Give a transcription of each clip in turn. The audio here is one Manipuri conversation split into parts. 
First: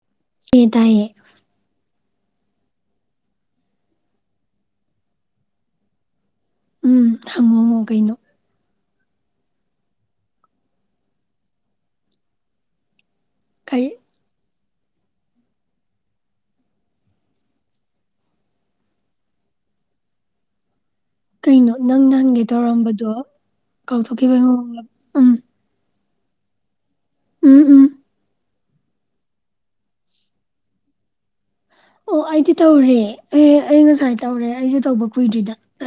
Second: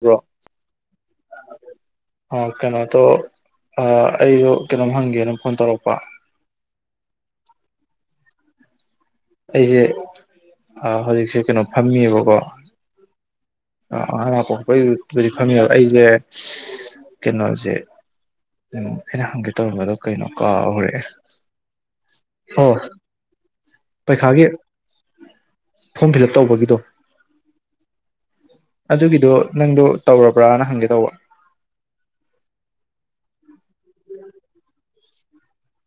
ꯕ꯭ꯔꯣ ꯑꯦ ꯇꯑꯌꯦ ꯑꯣ ꯀꯩꯅꯣꯇꯣ ꯑꯩꯁꯨ ꯀꯩꯅꯣꯝ ꯍꯪꯒꯦꯅ ꯐꯣꯟ ꯇꯧꯔꯛꯄ ꯎꯝ ꯍꯃꯣ ꯃꯣ ꯀꯩꯅꯣ ꯑꯩꯁꯦ ꯍꯧꯖꯤꯛꯁꯦ ꯀꯩꯅꯣ ꯐꯝꯃꯤꯕꯀꯣ ꯀꯔꯤ ꯑ ꯑꯔ ꯄꯣꯛꯄꯩꯗꯤ ꯈꯪꯉꯕ ꯑꯩꯁꯦ ꯀꯩꯅꯣꯁꯦ ꯎꯝ ꯑꯩꯅ ꯍꯪꯒꯦ ꯇꯧꯔꯝꯕꯗꯣ ꯀꯩꯅꯣ ꯀꯥ ꯍꯧꯔꯛꯑꯦ ꯀꯩꯅꯣ ꯅꯪ ꯅ ꯍꯪꯒꯦ ꯇꯧꯔꯝꯕꯗꯣ ꯀꯥꯎꯊꯣꯛꯈꯤꯕꯒꯤ ꯃꯑꯣꯡꯗ ꯎꯝ ꯐꯣꯝ ꯐꯤꯜ ꯑꯞ ꯇꯧꯕꯒꯤꯗꯣ ꯎꯝ ꯎꯝ ꯑꯗꯨꯒꯤꯗꯣ ꯅꯪꯗꯣ ꯇꯧꯔꯕ꯭ꯔꯥꯅ ꯍꯪꯒꯦ ꯇꯧꯕ ꯑꯣ ꯑꯩꯗꯤ ꯇꯧꯔꯦ ꯑꯦ ꯑꯩ ꯉꯁꯥꯏ ꯇꯧꯔꯦ ꯑꯩꯁꯨ ꯇꯧꯕ ꯀꯨꯏꯗ꯭ꯔꯤꯗ ꯑ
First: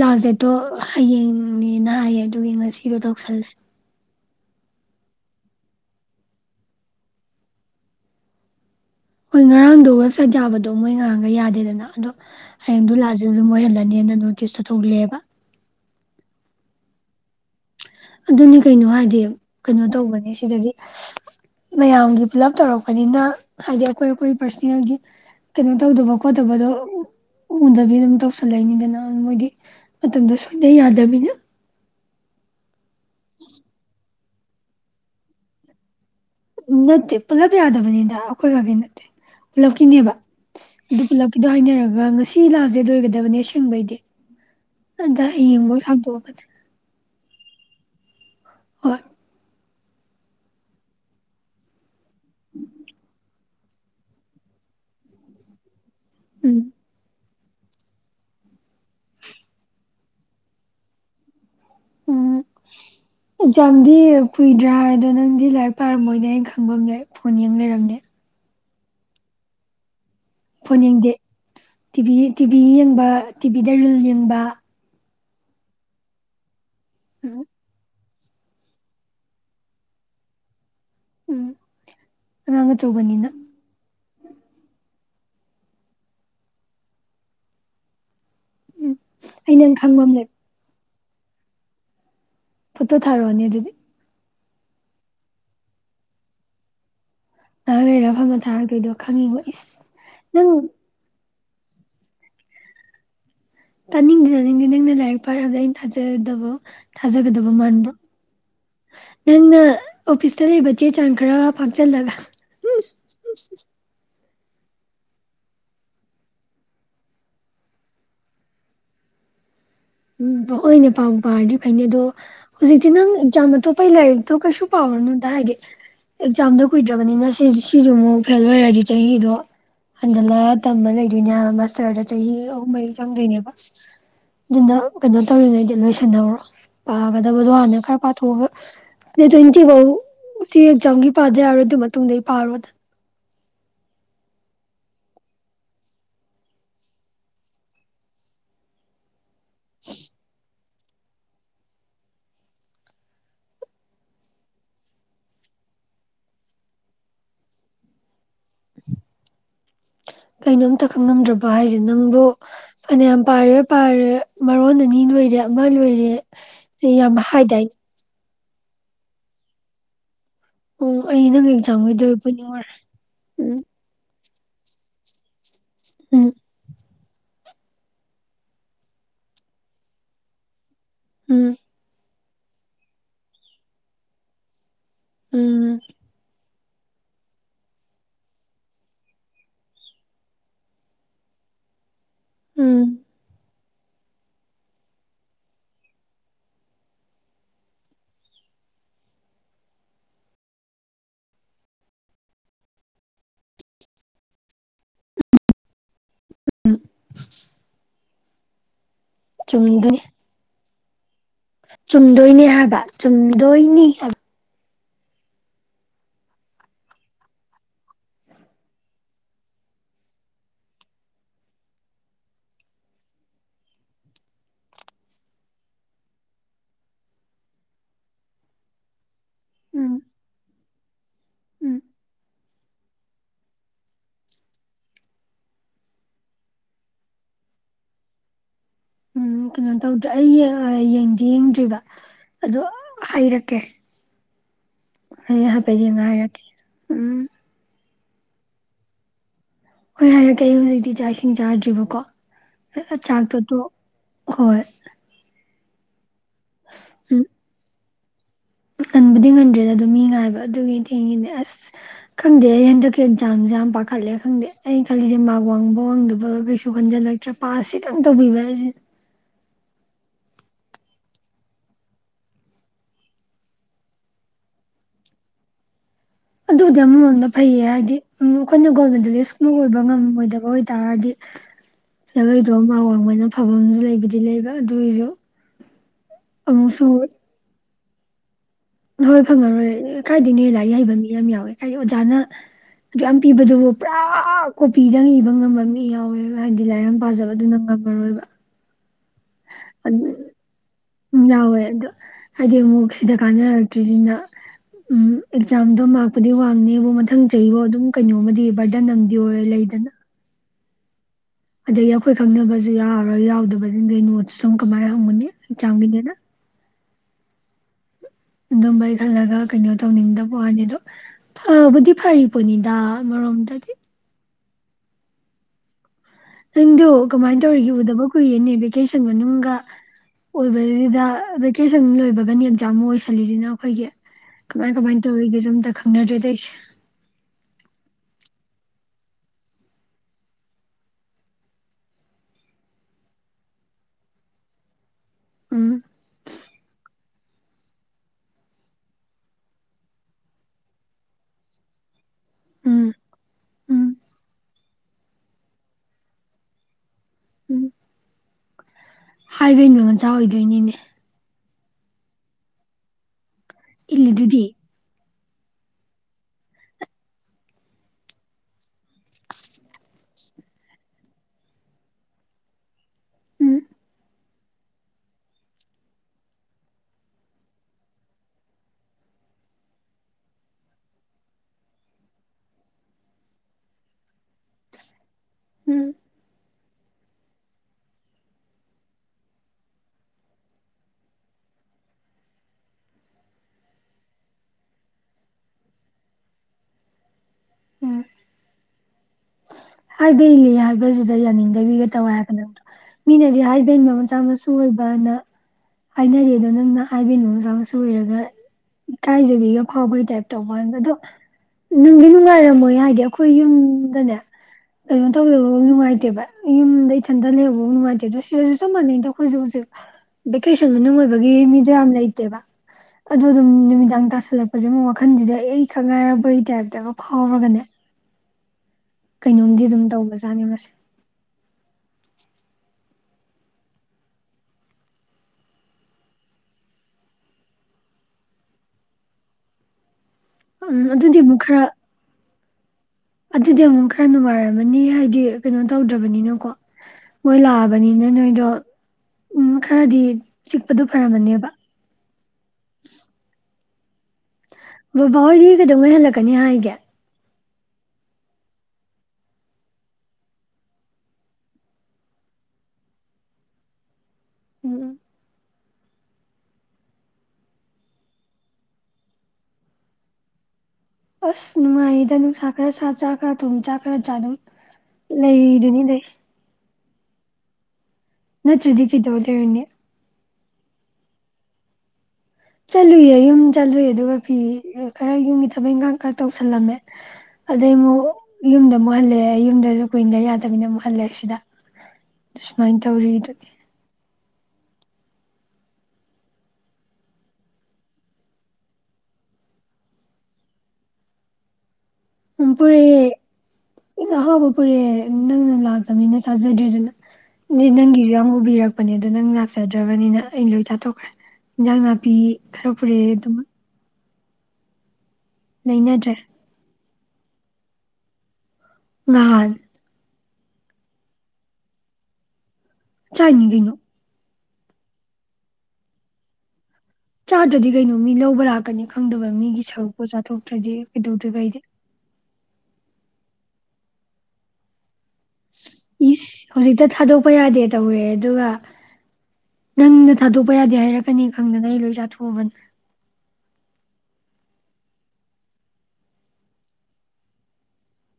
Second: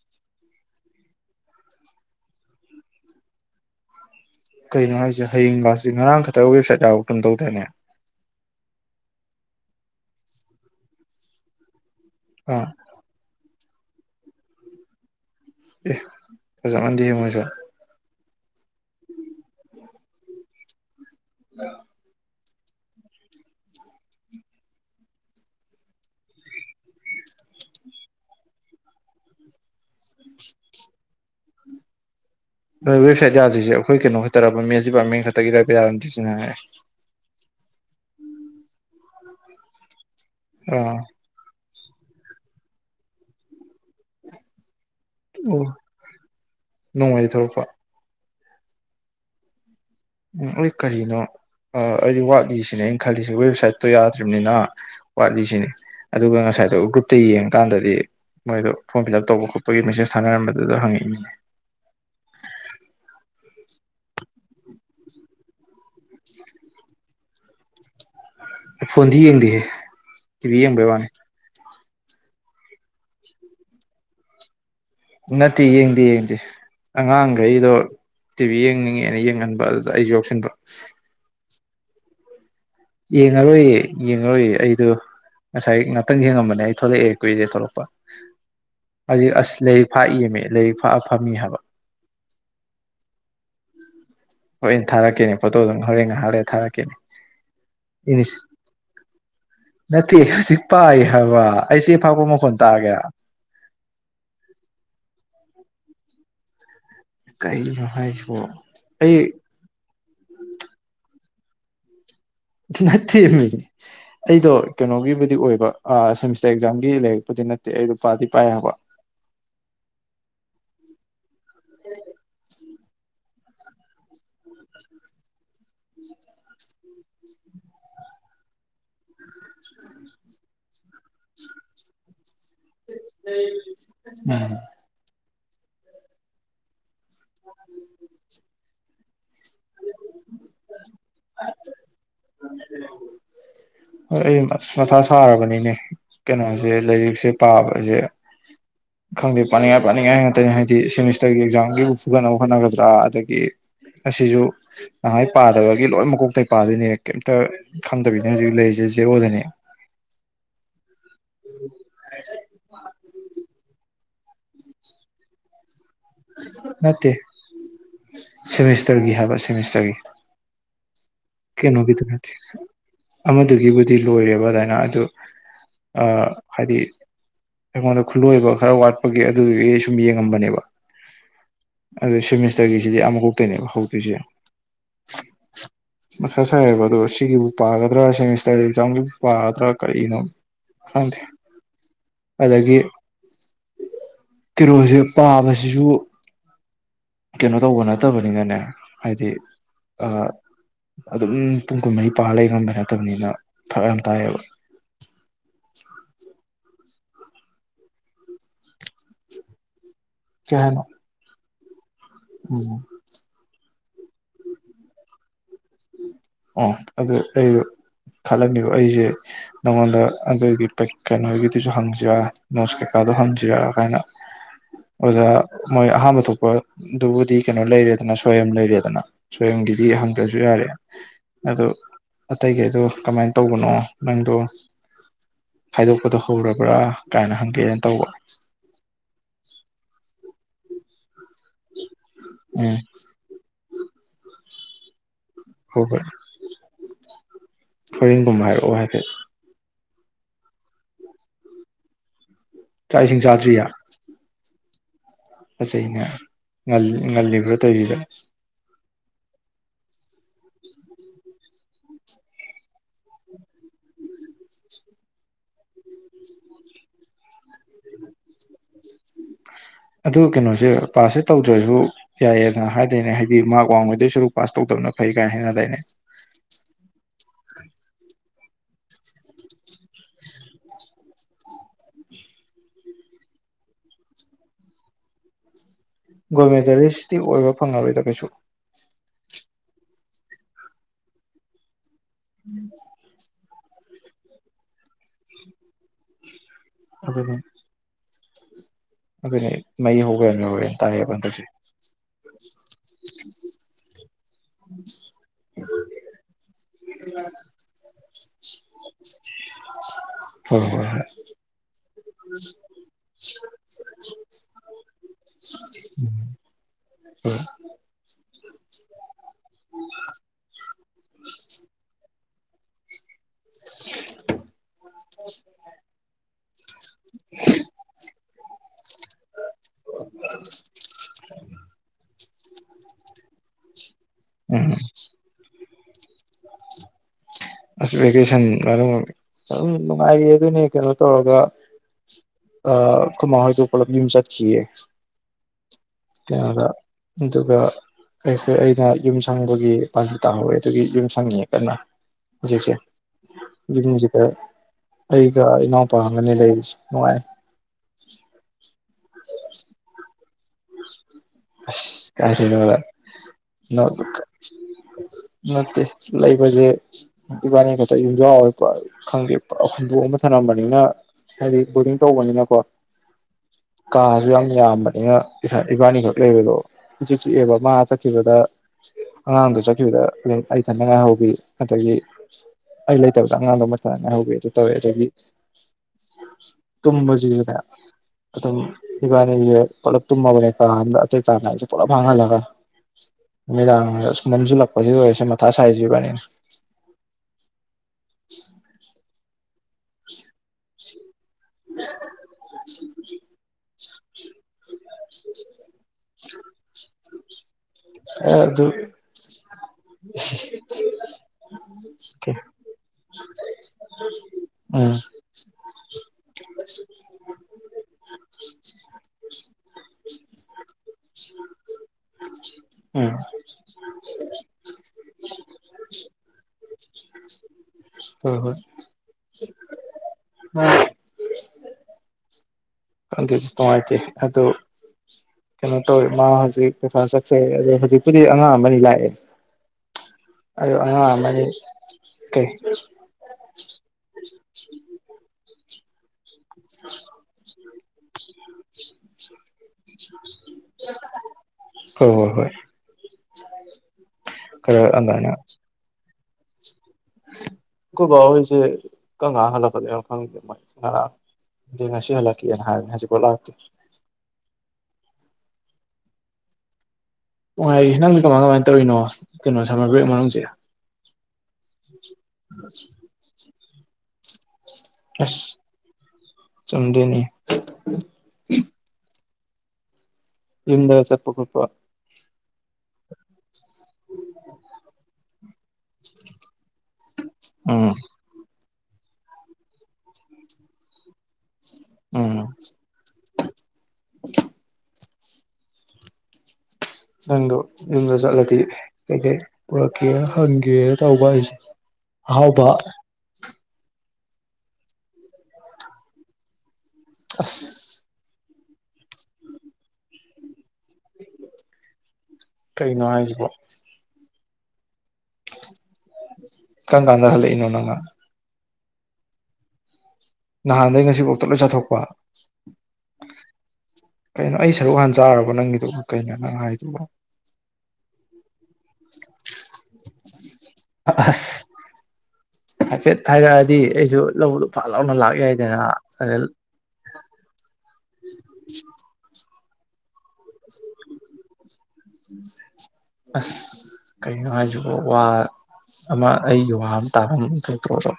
ꯂꯥꯁ ꯁꯦꯠꯇꯣ ꯍꯌꯦꯡꯅꯦꯅ ꯍꯥꯏꯌꯦ ꯑꯗꯨꯒꯤ ꯉꯁꯤꯗꯣ ꯇꯧꯁꯤꯜꯂꯦ ꯀꯩꯅꯣ ꯍꯥꯏꯁꯦ ꯍꯌꯦꯡ ꯂꯁꯤ ꯉꯔꯥꯡ ꯈꯛꯇ ꯋꯦꯕꯁꯥꯏꯠ ꯌꯥꯎꯕ ꯑꯗꯨꯝ ꯇꯧꯗꯣꯏꯅꯦ ꯍꯣꯏ ꯉꯔꯥꯡꯗꯣ ꯋꯦꯕꯁꯥꯏꯠ ꯌꯥꯕꯗꯣ ꯃꯣꯏ ꯉꯔꯥꯡꯒ ꯌꯥꯗꯦꯗꯅ ꯑꯗꯣ ꯑꯥ ꯍꯌꯦꯡꯗꯣ ꯂꯥꯁ ꯗꯦꯠ ꯑꯗꯨ ꯑꯣꯏꯍꯜꯂ ꯅ ꯅꯣꯇꯤꯁꯇ ꯊꯣꯛꯂꯦꯕ ꯐꯖꯃꯟꯗꯦꯅꯦ ꯃꯣꯏꯁꯨ ꯑꯗꯨꯅꯤ ꯀꯩꯅꯣ ꯍꯥꯏꯗꯤ ꯀꯩꯅꯣ ꯇꯧꯕꯅꯦ ꯁꯤꯗꯗꯤ ꯃꯌꯥꯝꯒꯤ ꯄꯨꯜꯂꯞ ꯇꯧꯔꯛꯄꯅꯤꯅ ꯍꯥꯏꯗꯤ ꯑꯩꯈꯣꯏ ꯑꯩꯈꯣꯏ ꯄꯔꯁꯣꯅꯦꯜꯒꯤ ꯀꯩꯅꯣ ꯇꯧꯗꯕ ꯈꯣꯠꯇꯕꯗꯣ ꯎꯗꯕꯤ ꯑꯗꯨꯝ ꯇꯧꯁꯜꯂꯛꯏꯅꯤꯗꯅ ꯃꯣꯏꯗꯤ ꯃꯇꯝꯗꯣ ꯁꯣꯏꯗ ꯌꯥꯗꯕꯤꯅ ꯍꯣꯏꯋꯦꯕꯁꯥꯏꯠ ꯌꯥꯗ꯭ꯔꯤꯁꯦ ꯑꯩꯈꯣꯏ ꯀꯩꯅꯣ ꯈꯛꯇꯔꯕ ꯃꯦꯠꯁ ꯗꯤꯄꯥꯔꯠꯃꯦꯟ ꯈꯛꯇꯒꯤꯔ ꯍꯥꯏꯕ ꯌꯥꯔ ꯅꯠꯇꯦ ꯄꯨꯂꯞ ꯌꯥꯗꯕꯅꯤꯗ ꯑꯩꯈꯣꯏ ꯈꯛꯀꯤ ꯅꯠꯇꯦ ꯄꯨꯂꯞꯀꯤꯅꯦꯕ ꯑꯥ ꯑꯗꯨ ꯄꯨꯂꯞꯀꯤꯗꯣ ꯍꯥꯏꯅꯔꯒ ꯉꯁꯤ ꯂꯥꯁ ꯗꯦꯠ ꯑꯣꯏꯒꯗꯕꯅꯦ ꯑꯁꯦꯡꯕꯩꯗꯤ ꯑꯗ ꯍꯌꯦꯡꯕꯥꯎ ꯁꯥꯡꯇꯣꯛꯑꯕꯅꯦ ꯊꯣꯔꯛꯄ ꯍꯣꯏ ꯎꯝ ꯑꯩ ꯀꯔꯤꯅꯣ ꯑꯩꯗꯤ ꯋꯥꯠꯂꯤꯁꯤꯅꯦ ꯑꯩꯅ ꯈꯜꯂꯤꯁꯦ ꯋꯦꯕꯁꯥꯏꯠ ꯋꯥꯠꯇꯣ ꯌꯥꯗ꯭ꯔꯤꯕꯅꯤꯅ ꯋꯥꯠꯂꯤꯁꯤꯅꯤ ꯑꯗꯨꯒ ꯎꯝ ꯉꯁꯥꯏꯗꯣ ꯒ꯭ꯔꯨꯞꯇ ꯌꯦꯡꯉ ꯀꯥꯟꯗꯗꯤ ꯃꯣꯏꯗꯣ ꯐꯣꯝ ꯐꯤꯜ ꯑꯞ ꯇꯧꯕ ꯈꯣꯠꯄꯒꯤ ꯃꯦꯁꯦꯁ ꯊꯥꯅꯔꯝꯕꯗꯨꯗꯣ ꯍꯪꯉꯛꯏꯅꯦ ꯎꯝ ꯑꯦꯛꯖꯥꯝꯗꯤ ꯀꯨꯏꯗ꯭ꯔꯦ ꯍꯥꯏ ꯑꯗꯣ ꯅꯪꯗꯤ ꯂꯥꯏꯔꯤꯛ ꯄꯥꯔꯝꯃꯣꯏꯅꯦ ꯑꯩꯅ ꯈꯪꯕꯝ ꯂꯩ ꯐꯣꯟ ꯌꯦꯡ ꯂꯩꯔꯝꯅꯤ ꯐꯣꯟꯗꯤ ꯌꯦꯡꯗꯦꯍꯦ ꯇꯤꯚꯤ ꯐꯣꯟ ꯌꯦꯡꯕꯩ ꯋꯥꯅꯤ ꯌꯦꯡꯗꯦ ꯇꯤꯚꯤ ꯇꯤꯚꯤ ꯌꯦꯡꯕ ꯇꯤꯚꯤꯗ ꯔꯤꯜ ꯌꯦꯡꯕ ꯅꯠꯇꯦ ꯌꯦꯡꯗꯦ ꯌꯦꯡꯗꯦ ꯎꯝ ꯑꯉꯥꯡꯈꯩꯗꯣ ꯇꯤꯚꯤ ꯌꯦꯡꯅꯤꯡꯉꯦꯅ ꯌꯦꯡꯍꯟꯕ ꯑꯗꯨꯗ ꯑꯩꯁꯨ ꯌꯥꯎꯁꯟꯕ ꯑꯉꯥꯡ ꯑꯆꯧꯕꯅꯤꯅ ꯌꯦꯡꯉꯔꯨꯏ ꯑꯩꯗꯣ ꯉꯁꯥꯏ ꯉꯥꯛꯇꯪ ꯌꯦꯡꯉꯝꯕꯅꯦ ꯑꯩ ꯊꯣꯛꯂꯛꯑꯦ ꯀꯨꯏꯔꯦ ꯊꯣꯛꯂꯛꯄ ꯎꯝ ꯍꯧꯖꯤꯛ ꯑꯁ ꯑꯩ ꯅꯪ ꯂꯥꯏꯔꯤꯛ ꯈꯪꯕ ꯐꯥꯛ ꯑꯃ ꯂꯩ ꯏꯃꯦ ꯂꯥꯏꯔꯤꯛ ꯐꯥꯛꯑ ꯐꯝꯃꯤ ꯍꯥꯏꯕ ꯐꯣꯠꯇꯣ ꯊꯥꯔꯛꯑꯣꯅꯦ ꯑꯗꯨꯗꯤ ꯍꯣꯔꯦꯟ ꯊꯥꯔꯛꯀꯦꯅꯦ ꯐꯣꯇꯣꯗꯣ ꯍꯣꯔꯦꯟ ꯉꯍꯥꯛ ꯂꯩꯔꯒ ꯊꯥꯔꯛꯀꯦꯅꯦ ꯉꯥꯏꯍꯥꯛ ꯂꯩꯔ ꯐꯝꯃ ꯏꯁ ꯊꯥꯔꯛꯇꯣꯏꯗꯣ ꯈꯪꯉꯤꯕ ꯏꯁ ꯅꯠꯇꯦ ꯅꯪ ꯍꯧꯖꯤꯛ ꯄꯥꯏ ꯍꯥꯏꯕ ꯑꯩ ꯆꯦ ꯐꯥꯛꯄ ꯃꯈꯣꯟ ꯇꯥꯒꯦꯔꯥ ꯐꯣꯏ ꯍꯥꯏꯕꯗꯤ ꯑꯩꯅ ꯊꯥꯖꯗꯕ ꯊꯥꯖꯒꯗꯕ ꯀꯩꯅꯣ ꯃꯥꯟꯕ꯭ꯔꯣ ꯍꯥꯏꯁꯤꯕꯣ ꯑꯩ ꯅꯪꯅ ꯑꯣꯐꯤꯁꯇ ꯂꯩꯕ ꯆꯦ ꯆꯥꯡ ꯈꯔ ꯄꯥꯆꯜꯂꯒ ꯅꯠꯇꯦꯃꯤ ꯑꯩꯗꯣ ꯀꯩꯅꯣꯒꯤꯕꯨꯗꯤ ꯑꯣꯏꯕ ꯁꯦꯃꯤꯁꯇꯔ ꯑꯦꯛꯖꯥꯝꯒꯤ ꯂꯥꯏꯔꯤꯛꯄꯨꯗꯤ ꯅꯠꯇꯦ ꯑꯩꯗꯣ ꯄꯥꯗꯤ ꯄꯥꯏ ꯍꯥꯏꯕ [inaudible] ꯎꯝꯍꯣꯏꯅꯦ ꯄꯥꯕꯨ ꯄꯥꯔꯗꯤ ꯐꯩꯅꯦ ꯑꯗꯣ ꯍꯧꯖꯤꯛꯇꯤ ꯅꯪ ꯥꯑꯦꯛꯖꯥꯝ ꯑꯇꯣꯞꯄꯩ ꯂꯥꯏꯔꯤꯛꯇꯣ ꯀꯩꯁꯨ ꯄꯥꯔꯨꯅꯨꯗ ꯍꯥꯏꯗꯤ ꯑꯦꯛꯖꯥꯝꯗꯣ ꯀꯨꯏꯗ꯭ꯔꯕꯅꯤꯅ ꯁꯤꯁꯨ ꯑꯃꯨꯛ ꯐꯦꯜ ꯑꯣꯏꯔꯗꯤ ꯆꯍꯤꯗꯣ ꯍꯟꯖꯤꯂ ꯇꯝꯃ ꯂꯩꯗꯣꯏꯅꯦ ꯃꯁꯇꯔꯗ ꯆꯍꯤ ꯑꯍꯨꯝ ꯃꯔꯤ ꯆꯪꯗꯣꯏꯅꯦꯕ ꯎꯝ ꯑꯗꯨꯅ ꯀꯩꯅꯣ ꯇꯧꯔꯤꯉꯩꯗꯤ ꯂꯣꯏꯁꯟꯅꯧꯔꯣ ꯄꯥꯒꯗꯕꯗꯣ ꯍꯥꯟꯅ ꯈꯔ ꯄꯥꯊꯣꯛꯑꯒ ꯗꯦꯠ ꯇ꯭ꯋꯦꯟꯇꯤ ꯐꯥꯎꯗꯤ ꯑꯦꯛꯖꯥꯝꯒꯤ ꯄꯥꯗ ꯌꯥꯔꯣꯏ ꯑꯗꯨ ꯃꯇꯨꯡꯗꯗꯒꯤ ꯄꯥꯔꯣ ꯑꯗꯨꯅ ꯍꯣꯏ ꯑꯩꯁ ꯃꯊꯥ ꯁꯥꯔꯕꯅꯤꯅꯦ ꯀꯩꯅꯣꯁꯦ ꯂꯥꯏꯔꯤꯛꯁꯦ ꯄꯥꯕꯁꯦ ꯈꯪꯗꯦ ꯄꯥꯅꯤꯉꯥꯏ ꯄꯅꯤꯉꯥꯏ ꯉꯥꯛꯇꯅꯦ ꯗꯤ ꯁꯦꯃꯤꯁꯇꯔꯒꯤ ꯑꯦꯛꯖꯥꯝꯒꯤꯕꯨ ꯐꯨꯒꯠꯅꯕ ꯍꯣꯠꯅꯒꯗ꯭ꯔꯥ ꯑꯗꯒꯤ ꯑꯁꯤꯁꯨ ꯅꯍꯥꯏ ꯄꯥꯗꯕꯒꯤ ꯂꯣꯏ ꯃꯀꯣꯛꯇ ꯄꯥꯗꯣꯏꯅꯦ ꯀꯩꯝꯇ ꯈꯪꯗꯕꯤꯅꯦ ꯍꯧꯖꯤꯛ ꯂꯩꯔꯤꯁꯦ ꯖꯦꯔꯣꯗꯅꯦ ꯀꯩꯅꯣꯝꯇ ꯈꯪꯉꯝꯗ꯭ꯔꯕ ꯍꯥꯏꯁꯦ ꯅꯪꯕꯨ ꯐꯅꯌꯥꯝ ꯄꯥꯔꯦ ꯄꯥꯔꯦ ꯃꯔꯣꯟ ꯑꯅꯤ ꯂꯣꯏꯔꯦ ꯑꯃ ꯂꯣꯏꯔꯦ ꯁꯤ ꯅꯠꯇꯦ ꯌꯥꯝ ꯍꯥꯏꯗꯥꯏ ꯁꯦꯃꯤꯁꯇꯔꯒꯤ ꯍꯥꯏꯕ ꯁꯦꯃꯤꯁꯇꯔꯒꯤ ꯑꯣ ꯀꯩꯅꯣꯒꯤꯗꯨ ꯅꯠꯇꯦ ꯎꯝ ꯑꯃꯗꯨꯒꯤꯕꯨꯗꯤ ꯂꯣꯏꯔꯦ ꯑꯗꯨꯅ ꯑ ꯎꯝ ꯍꯥꯏꯗꯤ ꯑꯩꯉꯣꯟꯗ ꯈꯨꯠꯂꯣꯏꯕ ꯈꯔ ꯋꯥꯠꯄꯒꯤ ꯑꯗꯨꯗꯨꯒꯤ ꯑꯩ ꯁꯨꯝ ꯌꯦꯡꯉꯝꯕꯅꯦꯕ ꯎꯝ ꯑꯗꯨꯗ ꯁꯦꯃꯤꯁꯇꯔꯒꯤꯁꯤꯗꯤ ꯑ ꯃꯀꯣꯛꯇꯣꯏꯅꯦꯕ ꯍꯧꯗꯣꯏꯁꯦ ꯎꯝ ꯃꯊꯥ ꯁꯥꯏꯌꯦꯕ ꯑꯗꯣ ꯁꯤꯒꯤꯕꯨ ꯄꯥꯒꯗ꯭ꯔꯥ ꯁꯦꯃꯤꯁꯇꯔ ꯑꯦꯛꯖꯥꯝꯒꯤꯕꯨ ꯄꯥꯒꯗ꯭ꯔꯥ ꯀꯔꯤꯅꯣ ꯈꯪꯗꯦ ꯑꯗꯒꯤ ꯎꯝ ꯀꯩꯅꯣꯁꯦ ꯄꯥꯕꯁꯤꯁꯨ ꯀꯩꯅꯣ ꯇꯧꯕ ꯅꯠꯇꯕꯅꯤꯅꯅꯦ ꯍꯥꯏꯗꯤ ꯑ ꯑꯗꯨꯝ ꯄꯨꯡ ꯀꯨꯟꯃꯔꯤ ꯄꯥ ꯂꯩ ꯉꯝꯕ ꯅꯠꯇꯕꯅꯤꯅ ꯐꯔꯛ ꯌꯥꯝ ꯇꯥꯏꯌꯦꯕ [inaudible] ꯎꯝ ꯆꯨꯝꯗꯨꯅꯤ ꯀꯩ ꯍꯥꯏꯅꯣ ꯆꯨꯝꯗꯣꯏꯅꯤ ꯎꯝ ꯍꯥꯏꯕ ꯆꯨꯝꯗꯣꯏꯅꯤ ꯍꯥꯏꯕ ꯑꯣ ꯑꯗꯨ ꯑꯩ ꯈꯜꯂꯝꯃꯤꯕ ꯑꯩꯁꯦ ꯅꯪꯉꯣꯟꯗ ꯑꯗꯨꯒꯤ ꯀꯩꯅꯣꯒꯤꯗꯨꯁꯨ ꯍꯪꯁꯤꯔꯥ ꯅꯣꯏꯠꯁ ꯀꯩꯀꯥ ꯑꯗꯣ ꯍꯪꯖꯤꯔ ꯀꯥꯏꯅ ꯑꯣꯖꯥ ꯃꯣꯏ ꯑꯍꯥꯟꯕ ꯊꯣꯛꯄ ꯗꯨꯕꯨꯗꯤ ꯀꯩꯅꯣ ꯂꯩꯔꯦꯗꯅ ꯁꯣꯌꯦꯝ ꯂꯩꯔꯦꯗꯅ ꯁꯣꯏꯌꯦꯝ ꯒꯤꯗꯤ ꯎꯝ ꯍꯪꯗ꯭ꯔꯖꯨ ꯌꯥꯔꯦ ꯑꯗꯨ ꯎꯝ ꯑꯇꯩꯒꯩꯗꯣ ꯀꯃꯥꯏꯅ ꯇꯧꯕꯅꯣ ꯅꯪꯗꯣ ꯈꯥꯏꯗꯣꯛꯄꯗꯣ ꯍꯧꯔꯕ꯭ꯔꯥ ꯀꯥꯏꯅ ꯍꯪꯒꯦꯅ ꯇꯧꯕ ꯎꯝ ꯀꯩꯅꯣ ꯇꯧꯗ꯭ꯔꯦ ꯑꯩ ꯌꯦꯡꯗꯤ ꯌꯦꯡꯗ꯭ꯔꯤꯕ ꯑꯗꯣ ꯎꯝ ꯍꯥꯏꯔꯛꯀꯦ ꯑꯩ ꯍꯥꯏꯐꯦꯠ ꯍꯣꯏ ꯌꯦꯡꯉ ꯍꯥꯏꯔꯛꯀꯦ ꯎꯝ ꯍꯣꯔꯦꯡꯒꯨꯝꯕ ꯍꯥꯏꯔꯛꯑꯣ ꯍꯥꯏꯐꯦꯠ ꯍꯣꯏ ꯍꯥꯏꯔꯛꯀꯦ ꯍꯧꯖꯤꯛꯇꯤ ꯆꯥꯛ ꯏꯁꯤꯡ ꯆꯥꯗ꯭ꯔꯤꯕꯀꯣ ꯆꯥꯛ ꯏꯁꯤꯡ ꯆꯥꯛꯇꯣ ꯆꯥꯗ꯭ꯔꯤꯌꯥ ꯇꯣꯛ ꯍꯣꯏ ꯐꯖꯩꯅꯦ ꯉꯜ ꯎꯝ ꯉꯜꯂꯤꯕ꯭ꯔꯥ ꯇꯧꯖꯤꯗꯤ ꯗꯤ ꯉꯟꯗ꯭ꯔꯦꯗ ꯑꯗꯨꯝ ꯃꯤ ꯉꯥꯏꯕ ꯑꯗꯨꯒꯤ ꯊꯦꯡꯉꯤꯅꯦ ꯑꯁ ꯈꯪꯗꯦ ꯑꯩ ꯍꯟꯗꯛꯀꯤ ꯑꯦꯛꯖꯥꯝꯁꯦ ꯌꯥꯝ ꯄꯥꯈꯠꯂꯦ ꯈꯪꯗꯦ ꯑꯩ ꯈꯜꯂꯤꯖꯦ ꯃꯥꯥꯛ ꯋꯥꯡꯕ ꯋꯥꯡꯗꯕꯒ ꯀꯩꯁꯨ ꯈꯟꯖꯜꯂꯛꯇ꯭ꯔꯦ ꯄꯥꯁ ꯁꯤꯇꯪ ꯇꯧꯕꯤꯕ ꯍꯥꯏꯁꯦ ꯑꯗꯨ ꯀꯩꯅꯣꯖꯦ ꯄꯥꯁꯁꯦ ꯇꯧꯗ꯭ꯔꯖꯨ ꯌꯥꯏꯌꯦꯅ ꯍꯥꯏꯗꯥꯏꯅꯦ ꯍꯥꯏꯗꯤ ꯃꯥꯔꯛ ꯋꯥꯡꯉꯣꯏꯗꯩꯁꯔꯨꯛ ꯄꯥꯁ ꯇꯧꯗꯕ ꯐꯩ ꯀꯥꯏ ꯍꯥꯏꯅꯗꯥꯏꯅꯦ ꯑꯗꯨꯗꯤ ꯑꯃꯔꯣꯝꯗ ꯐꯩꯌꯦ ꯍꯥꯏꯗꯤ ꯎꯝ ꯑꯩꯈꯣꯏꯅ ꯒꯣꯜ ꯃꯦꯗꯂꯤꯁꯀꯨꯝꯕ ꯑꯣꯏꯕ ꯉꯝꯃꯣꯏꯗꯕ ꯑꯣꯏꯇꯥꯔꯗꯤ [unintelligible] ꯑꯃꯨꯛꯁꯨ ꯒꯣꯜꯃꯦꯗꯥꯂꯤꯁꯇꯤ ꯑꯣꯏꯕ ꯐꯪꯉꯔꯣꯏꯗ ꯀꯩꯁꯨ ꯍꯣꯏ ꯐꯪꯉꯔꯣꯏ ꯀꯥꯏꯗꯩꯅꯣ ꯍꯦ ꯂꯥꯏꯔꯤꯛ ꯍꯩꯕ ꯃꯤ ꯌꯥꯝ ꯌꯥꯎꯋꯦ ꯖꯥꯅ ꯑꯗꯨ ꯌꯥꯝ ꯄꯤꯕꯗꯨꯕꯨ ꯄꯨꯔꯥ ꯀꯣꯄꯤꯗꯪ ꯏꯕ ꯉꯝꯕ ꯃꯤ ꯌꯥꯎꯋꯦ ꯍꯥꯏꯗꯤ ꯂꯥꯏꯔꯤꯛ ꯌꯥꯝ ꯄꯥꯖꯕ ꯗꯨꯅ ꯉꯝꯃꯔꯣꯏꯕ ꯑꯗꯨꯅꯦ ꯃꯩ ꯍꯧꯕ ꯑꯗꯨ ꯌꯥꯝ ꯌꯥꯎꯑꯦ ꯇꯥꯏꯌꯦꯕ ꯍꯟꯗꯛꯁꯦ ꯌꯥꯎꯋꯦ ꯑꯗꯣ ꯍꯥꯏꯗꯤ ꯑꯃꯨꯛ ꯁꯤꯗ ꯀꯥꯟꯅꯔꯛꯇ꯭ꯔꯤꯒꯤꯅ ꯎꯝ ꯑꯦꯛꯖꯥꯝꯗꯣ ꯃꯥꯔꯛꯄꯨꯗꯤ ꯋꯥꯡꯅꯤꯕꯣ ꯃꯊꯪ ꯆꯩꯍꯤꯕꯧ ꯑꯗꯨꯝ ꯀꯩꯅꯣꯝꯃ ꯗꯤ ꯕꯔꯗꯟ ꯑꯃꯗꯤ ꯑꯣꯏ ꯂꯩꯗꯅ ꯍꯣꯏ ꯍꯣꯏ ꯍꯣꯏ ꯑꯗꯩ ꯑꯩꯈꯣꯏ ꯈꯪꯅꯕꯖꯨ ꯌꯥꯎ ꯌꯥꯎꯗꯕꯖꯤꯡꯗ ꯅꯣ꯭ꯠꯁꯇꯨ ꯀꯃꯥꯏꯅ ꯍꯪꯒꯨꯅꯤ ꯑꯦꯛꯆꯥꯝꯒꯤꯅꯦꯅ [unintelligible] ꯑꯗꯨꯝꯕꯩ ꯈꯜꯂꯒ ꯀꯩꯅꯣ ꯇꯧꯅꯤꯡꯗꯕ ꯋꯥꯅꯤꯗ ꯑꯗꯣ ꯐꯕꯨꯗꯤ ꯐꯔꯤꯄꯣꯠꯅꯤꯗ ꯑꯃꯔꯣꯝꯗꯗꯤ [unintelligible] ꯅꯪꯗꯨ ꯀꯃꯥꯏꯅ ꯇꯧꯔꯤꯒꯦ ꯎꯗꯕ ꯀꯨꯏꯔꯦꯅꯦ ꯚꯦꯀꯦꯁꯟ ꯃꯅꯨꯡꯒ ꯑꯣꯏꯕꯩꯗ ꯚꯦꯀꯦꯁꯟ ꯂꯣꯏꯕꯒꯅꯤ ꯑꯗꯨ ꯑꯦꯛꯖꯥꯝ ꯑꯣꯏꯁꯜꯂꯤꯖꯤꯅ ꯑꯩꯈꯣꯏꯒꯤ ꯀꯃꯥꯏ ꯎꯝ ꯀꯃꯥꯏꯅ ꯇꯧꯔꯤꯒꯦꯖꯨ ꯑꯝꯇ ꯈꯪꯅꯗ꯭ꯔꯦꯗ ꯇꯩꯖꯦ ꯑꯁ ꯚꯦꯀꯦꯁꯟ ꯑꯗꯨꯝ ꯑꯗꯨꯝ ꯅꯨꯡꯉꯥꯏꯔꯤ ꯑꯗꯨꯅꯦ ꯀꯩꯅꯣ ꯇꯧꯔꯒ ꯑ ꯈꯣꯏ ꯃꯥ ꯍꯣꯏꯗꯨ ꯄꯨꯂꯞ ꯌꯨꯝ ꯆꯠꯈꯤꯌꯦ ꯎꯝ ꯀꯩꯅꯣꯗ ꯑꯗꯨꯒ ꯀꯩ ꯀꯩ ꯑꯩꯅ ꯌꯨꯝ ꯁꯪꯕꯒꯤ ꯄꯥꯟꯂꯤ ꯇꯥꯍꯧꯋꯦ ꯑꯗꯨꯒꯤ ꯌꯨꯝ ꯁꯪꯉꯤ ꯀꯟꯅ ꯍꯧꯖꯤꯛꯁꯦ ꯎꯝ ꯎꯝ ꯌꯨꯝꯖꯤꯗ ꯑꯩꯒ ꯏꯅꯥꯎꯄꯥ ꯑꯃꯒꯅꯦ ꯂꯩꯔꯤꯁꯤ ꯅꯨꯡꯉꯥꯏ ꯎꯝ [unintelligible] ꯍꯥꯏꯕ ꯢꯟꯕ ꯃꯆꯥ ꯑꯣꯏꯗꯣꯏꯅꯤꯅꯦ ꯑꯁ ꯀꯥꯢꯗꯩꯅꯣꯗ ꯅ ꯑꯗꯨ ꯏꯜꯂꯤꯗꯨꯗꯤ ꯅꯠꯇꯦ ꯂꯩꯕꯖꯦ ꯏꯕꯥꯅꯤ ꯈꯛꯇ ꯌꯨꯝꯖꯥꯎꯗ ꯄꯨꯔꯥ ꯈꯪꯗꯦ ꯄꯨꯔꯥ ꯍꯟꯗꯣꯛ ꯑꯃ ꯊꯅꯝ ꯑꯝꯕꯅꯤꯅ ꯍꯥꯏꯗꯤ ꯀꯨꯂꯤꯡ ꯇꯧꯕꯅꯤꯅꯀꯣ ꯎꯝ ꯀꯥꯖꯨ ꯌꯥꯝ ꯌꯥꯝꯕꯅꯤꯅ ꯏꯁꯥ ꯏꯕꯥꯅꯤꯈꯛ ꯂꯩꯕꯗꯣ ꯏꯆꯤꯛ ꯆꯤꯛꯑꯦꯕ ꯃꯥ ꯆꯠꯈꯤꯕꯗ ꯑꯉꯥꯡꯗꯨ ꯆꯠꯈꯤꯕꯗ ꯑꯗꯨ ꯑꯩ ꯊꯟꯗꯉꯥꯏ ꯍꯧꯕꯤ ꯑꯗꯩꯗꯤ ꯑꯩ ꯂꯩꯇꯕꯗ ꯑꯉꯥꯡꯗꯣ ꯃꯊꯟꯗ ꯉꯥꯏꯍꯧꯕꯤ ꯑꯗꯨ ꯇꯧꯋꯦ ꯑꯗꯨꯒꯤ ꯎꯝ ꯇꯨꯝꯕꯖꯤꯖꯨꯅꯦ ꯑꯗꯨꯝ ꯏꯕꯅꯤꯖꯦ ꯄꯨꯜ ꯇꯨꯝꯕꯅꯦ ꯀ ꯑꯃꯗ ꯑꯇꯩ ꯀ ꯃꯌꯥꯝꯁꯦ ꯄꯨꯂꯞ ꯃꯥꯡꯍꯜꯂ ꯒ ꯅꯨꯃꯤꯗꯥꯡ ꯃꯝꯁꯤꯜꯂꯛꯄꯖꯦ ꯑꯣꯏꯔꯦꯁꯦ ꯃꯊꯥ ꯁꯥꯏꯁꯦ ꯢꯕꯅꯤꯅ [inaudible] ꯍꯥꯏꯗꯤ ꯍꯥꯏꯕꯖꯤꯗ ꯌꯥꯅꯤꯡꯗꯕꯤꯒ ꯇꯧꯋꯦ ꯍꯥꯏꯕ ꯅꯪꯗꯣ ꯃꯤꯅꯗꯤ ꯍꯥꯏꯕ ꯢꯟꯕ ꯃꯆꯥ ꯃꯁꯨ ꯅꯣꯏꯕꯅ ꯍꯥꯏꯅꯔꯦꯗꯅ ꯅꯪ ꯍꯥꯏꯕ ꯢꯟꯕ ꯃꯆꯥ ꯃꯁꯨ ꯑꯣꯏꯔꯒ ꯈꯔ ꯑꯗꯨꯝ ꯏꯀꯥꯏꯖꯕꯤꯒ ꯐꯥꯎꯕꯒꯤ ꯇꯥꯏꯞꯇ ꯇꯧꯕꯋꯥꯅꯦ ꯑꯗꯣ ꯅꯨꯡꯗꯤ ꯅꯨꯡꯉꯥꯏꯔꯝꯃꯣꯏ ꯍꯥꯏꯗꯤ ꯑꯩꯈꯣꯏ ꯌꯨꯝꯗꯅꯦ ꯎꯝ ꯀꯩꯅꯣ ꯇꯧꯗꯕ ꯅꯨꯡꯉꯥꯏꯇꯦꯕ ꯌꯨꯝꯗ ꯏꯊꯟꯗ ꯂꯩꯍꯧꯕ ꯃꯨꯛ ꯅꯨꯡꯉꯥꯏꯇꯦ ꯑꯗꯣ ꯁꯤꯗꯁꯨ ꯆꯞ ꯃꯥꯟꯅꯩꯗ ꯑꯩꯈꯣꯏꯖꯤꯛ ꯍꯧꯖꯤꯛ ꯚꯦꯀꯦꯁꯟ ꯃꯅꯨꯡ ꯑꯣꯏꯕꯒꯤ ꯃꯤꯗꯣ ꯌꯥꯝ ꯂꯩꯇꯦꯕ ꯎꯝ ꯑꯗꯨ ꯑꯗꯨꯝ ꯅꯨꯃꯤꯗꯥꯡ ꯇꯁꯤꯟ ꯍꯜꯂꯛꯄꯁꯤ ꯑꯃꯛ ꯋꯈꯟꯁꯤꯗꯤ ꯑꯩ ꯑꯩ ꯈꯪ ꯉꯥꯏꯔꯕꯒꯤ ꯇꯥꯏꯞꯇ ꯐꯥꯎꯔꯒꯅꯦ ꯍꯣꯏ ꯍꯣꯏ ꯀꯩꯅꯣꯝꯗꯤ ꯑꯗꯨꯝ ꯇꯧꯕꯖꯥꯠꯅꯤ ꯃꯁꯦ ꯈꯪꯗꯦ ꯁꯇ꯭ꯔꯥꯗꯤ ꯑꯗꯣ ꯀꯩꯅꯣ ꯇꯧꯋꯦ ꯃꯥ ꯍꯧꯖꯤꯛ ꯄꯩꯈ ꯆꯠꯈ꯭ꯔꯦ ꯑꯗꯣ ꯍꯧꯖꯤꯛꯄꯨꯗꯤ ꯑꯉꯥꯡ ꯑꯃꯅꯤ ꯂꯥꯛꯑꯦ ꯑꯌꯨꯛ ꯎꯝ ꯑꯉꯥꯡ ꯑꯗꯨꯗꯤ ꯑꯃꯨꯛ ꯑꯃꯅꯤ ꯈꯔ ꯀꯩ ꯑꯗꯨꯗꯤ ꯑꯃꯨꯛ ꯈꯔ ꯅꯨꯡꯉꯥꯏꯔꯝꯃꯅꯤ ꯍꯥꯏꯗꯤ ꯀꯩꯅꯣ ꯇꯧꯗ꯭ꯔꯕꯅꯤꯅꯀꯣ ꯃꯣꯏ ꯂꯥꯛꯑ ꯕꯅꯤꯅ ꯅꯣꯏꯗꯣ ꯎꯝ ꯈꯔꯗꯤ ꯆꯤꯛꯄꯗꯣ ꯐꯔꯝꯃꯅꯦꯕ ꯍꯣ ꯍꯣꯏ ꯈꯔ ꯕꯕꯥ ꯑꯗꯨꯃꯥꯏꯅ ꯍꯣꯏꯗꯤ ꯀꯩꯗꯧꯉꯩ ꯍꯜꯂꯛꯀꯅꯤ ꯍꯥꯏꯒꯦ ꯑꯩꯈꯣꯏ ꯕꯥ ꯍꯣꯏꯁꯦ ꯀꯝꯀꯟ ꯍꯜꯂꯛ ꯀꯗꯣꯢꯅꯣ ꯈꯪꯗꯦ ꯃꯣꯏ ꯉꯁꯤ ꯍꯜꯂꯛꯀꯦ ꯍꯥꯏꯕꯅꯦ ꯍꯧꯖꯤꯛꯐꯧ ꯂꯛꯇꯦ ꯎꯝ ꯅꯨꯡꯉꯥꯏꯔꯤ ꯅꯪꯗꯤ ꯀꯃꯥꯏ ꯀꯃꯥꯏꯅ ꯇꯧꯔꯤꯅꯣ ꯀꯩꯅꯣ ꯁꯝꯃꯔ ꯕ꯭ꯔꯦꯛ ꯃꯅꯨꯡꯁꯦ ꯑꯁ ꯅꯨꯡꯉꯥꯏꯌꯦꯗ ꯅꯨꯡꯁ ꯈꯔ ꯁꯥ ꯆꯥꯛ ꯈꯔ ꯊꯣꯡ ꯆꯥꯛ ꯈꯔ ꯆ ꯑꯗꯨꯝ ꯂꯩꯗꯨꯅꯤ ꯂꯩ ꯆꯟꯗꯦꯅꯦ ꯅꯠꯇꯔꯗꯤ ꯀꯩꯗꯧꯔ ꯂꯩꯔꯅꯤ ꯌꯨꯝꯗ ꯆꯠꯄ ꯀꯣꯠꯄ ꯆꯠꯂꯨꯏꯌꯦ ꯌꯨꯝ ꯆꯠꯂꯨꯏ ꯑꯗꯨꯒ ꯐꯤ ꯈꯔ ꯌꯨꯝꯒꯤ ꯊꯕꯛ ꯏꯟꯈꯥꯡ ꯈꯔ ꯇꯧꯁꯜꯂꯝꯃꯦ ꯑꯗꯩ ꯎꯝ ꯃꯨꯛ ꯌꯨꯝꯗ ꯑꯃꯨꯛ ꯍꯜꯂꯛꯑꯦ ꯌꯨꯝꯗꯁꯨ ꯀꯨꯏꯅ ꯂꯩ ꯌꯥꯗꯕꯅꯤꯅ ꯑꯃꯨꯛ ꯍꯜꯂꯛꯑꯦ ꯁꯤꯗ ꯎꯝ ꯁꯨꯃꯥꯏꯟ ꯇꯧꯔꯦ ꯑꯗꯨꯗꯤ ꯅꯪꯗꯣ ꯌꯨꯝꯗ ꯆꯠꯂꯗꯤ ꯀꯩꯀꯩ ꯄꯨꯔꯛꯀꯦ ꯍꯪꯒꯦꯅ ꯇꯧꯕ ꯑꯩꯁꯦ ꯎꯝ ꯑꯍꯥꯎꯕ ꯄꯨꯔꯛꯑꯦ ꯑꯩꯅ ꯑꯍꯥꯎꯕ ꯄꯨꯔꯛꯑꯦ ꯅꯪꯅ ꯂꯥꯛꯇꯕꯅꯤꯅ ꯆꯥꯖꯗ꯭ꯔꯦꯗꯅ ꯅꯤ ꯑꯁ ꯅꯪꯒꯤ ꯌꯥꯎꯅ ꯄꯨꯕꯤꯔꯛꯄꯅꯦ ꯑꯗꯣ ꯅꯪ ꯂꯥꯛꯆꯗ꯭ꯔꯕꯅꯤꯅ ꯑꯩ ꯂꯣꯏ ꯆ ꯇꯧꯈ꯭ꯔꯦ ꯏꯟꯖꯥꯡ ꯅꯥꯄꯤ ꯈꯔ ꯀꯩꯅꯣ ꯄꯨꯔꯛꯑꯦ ꯑꯗꯨꯝ ꯍꯥꯏꯁꯤꯕꯣ ꯅꯩꯅꯗ꯭ꯔꯦ ꯀꯝ ꯀꯥꯟꯗ ꯍꯜꯂꯛꯏꯅꯣ ꯅꯪꯅ ꯉꯍꯥꯟ ꯅꯍꯥꯟꯗꯒꯤ ꯉꯁꯤꯕꯧꯇ ꯂꯣꯏ ꯆꯥꯊꯣꯛꯄ ꯆꯥꯏꯅꯤ ꯀꯩꯅꯣ ꯀꯩꯅꯣ ꯑꯩ ꯁꯔꯨꯛ ꯍꯥꯟ ꯆꯥꯔꯕꯣ ꯅꯪꯒꯤꯗꯨꯕꯨ ꯀꯩꯅꯣ ꯅꯪ ꯍꯥꯏ ꯆꯥꯗ꯭ꯔꯗꯤ ꯀꯩꯅꯣ ꯃꯤ ꯂꯧꯕ ꯂꯥꯛꯀꯅꯤ ꯈꯪꯗꯕ ꯃꯤꯒꯤ ꯁꯔꯨꯛꯄꯨ ꯆꯥꯊꯣꯛꯇ꯭ꯔꯗꯤ ꯀꯩꯗꯧꯗꯣꯏꯕ ꯑꯩꯗꯤ ꯑꯁ ꯍꯥꯏꯐꯦꯠ ꯍꯥꯏꯔꯛꯑꯗꯤ ꯑꯩꯁꯨ ꯂꯧꯕꯗꯣ ꯐꯠ ꯂꯥꯎꯅ ꯂꯥꯛ ꯌꯥꯏꯗꯅ ꯑꯗ ꯏꯁ ꯍꯧꯖꯤꯛꯇ ꯊꯥꯗꯣꯛꯄ ꯌꯥꯗꯦ ꯇꯧꯔꯦ ꯑꯗꯨꯒ ꯅꯪꯅ ꯊꯥꯗꯣꯛ ꯄ ꯌꯥꯗꯦ ꯍꯥꯏꯔꯛꯀꯅꯤ ꯈꯪꯗꯅ ꯑꯩ ꯂꯣꯏ ꯆꯥꯊꯣꯛꯑꯕꯅꯦ ꯑꯁ ꯀꯩꯅꯣ ꯍꯥꯏꯁꯤꯕꯣ ꯋꯥ ꯑꯃ ꯑꯩꯒꯤ ꯋꯥ ꯑꯃ ꯇꯥꯐꯝ ꯊꯣꯛꯇ꯭ꯔꯣ [inaudible]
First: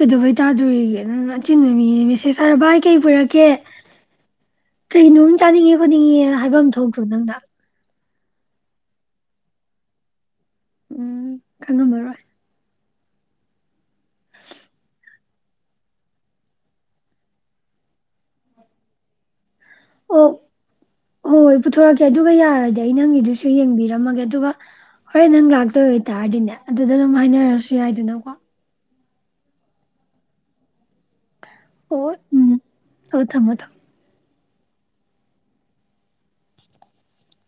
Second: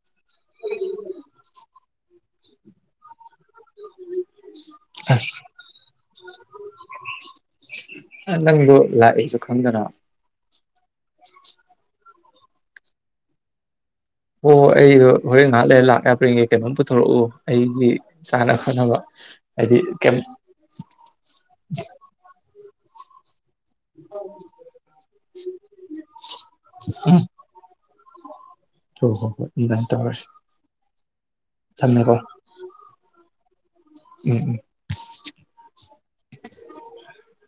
ꯀꯩꯗꯧꯕꯩ ꯇꯥꯗꯣꯔꯤꯒꯦ ꯅꯪ ꯑꯆꯤꯟꯕ ꯃꯤꯅꯤ ꯃꯦꯁꯦꯖ ꯊꯥꯔꯒ ꯚꯥꯏ ꯀꯩ ꯄꯨꯔꯛ ꯀꯦ ꯀꯩꯅꯣꯝ ꯑꯁ ꯆꯥꯅꯤꯡꯉꯦ ꯈꯣꯠꯅꯤꯡꯉꯦ ꯍꯥꯏꯐꯝ ꯊꯣꯛꯇ꯭ꯔꯣ ꯅꯪꯅ ꯅꯪꯗꯣ ꯂꯥꯛꯑꯦꯁꯨ ꯈꯪꯗꯅ ꯎꯝ ꯈꯪꯉꯝꯃꯔꯣꯢ ꯑꯣ ꯑꯣ ꯑꯩ ꯍꯣꯔꯦꯟ ꯉꯥꯢꯍꯥꯛ ꯂꯩꯔ ꯂꯥꯛ ꯌꯥꯕ꯭ꯔ ꯌꯦꯡꯒꯦ ꯀꯩꯅꯣꯝ ꯄꯨꯊꯣꯔꯛꯎ ꯑꯩꯒꯤ ꯆꯥꯟꯅ ꯈꯣꯠꯅꯕ ꯍꯥꯏꯗꯤ ꯀꯩꯝ ꯑꯣ ꯍꯣꯏ ꯍꯣꯏ ꯄꯨꯊꯣꯔꯛꯀꯦ ꯑꯗꯨꯕꯨ ꯌꯥꯔꯗꯤ ꯑꯩ ꯅꯪꯒꯤꯗꯨꯁꯨ ꯁꯨ ꯌꯦꯡꯕꯤꯔꯝꯃꯒꯦ ꯑꯗꯨꯒ ꯍꯣꯔꯦꯟ ꯅꯪ ꯂꯥꯛꯇꯣꯏ ꯑꯣꯏꯇꯥꯔꯗꯤꯅꯦ ꯑꯗꯨꯗ ꯑꯗꯨꯝ ꯍꯥꯏꯅꯔꯁꯨ ꯌꯥꯏꯗꯅꯀꯣ ꯍꯣꯏ ꯍꯣꯏ ꯍꯣꯏ ꯑꯗꯨꯃꯥꯏꯅ ꯇꯧꯔꯁꯤ ꯍꯣꯏ ꯊꯝꯃꯦꯀꯣ ꯎꯝ ꯑꯣ ꯊꯝꯃꯣ ꯊꯝꯃꯣ ꯎꯝ ꯎꯝ [inaudible]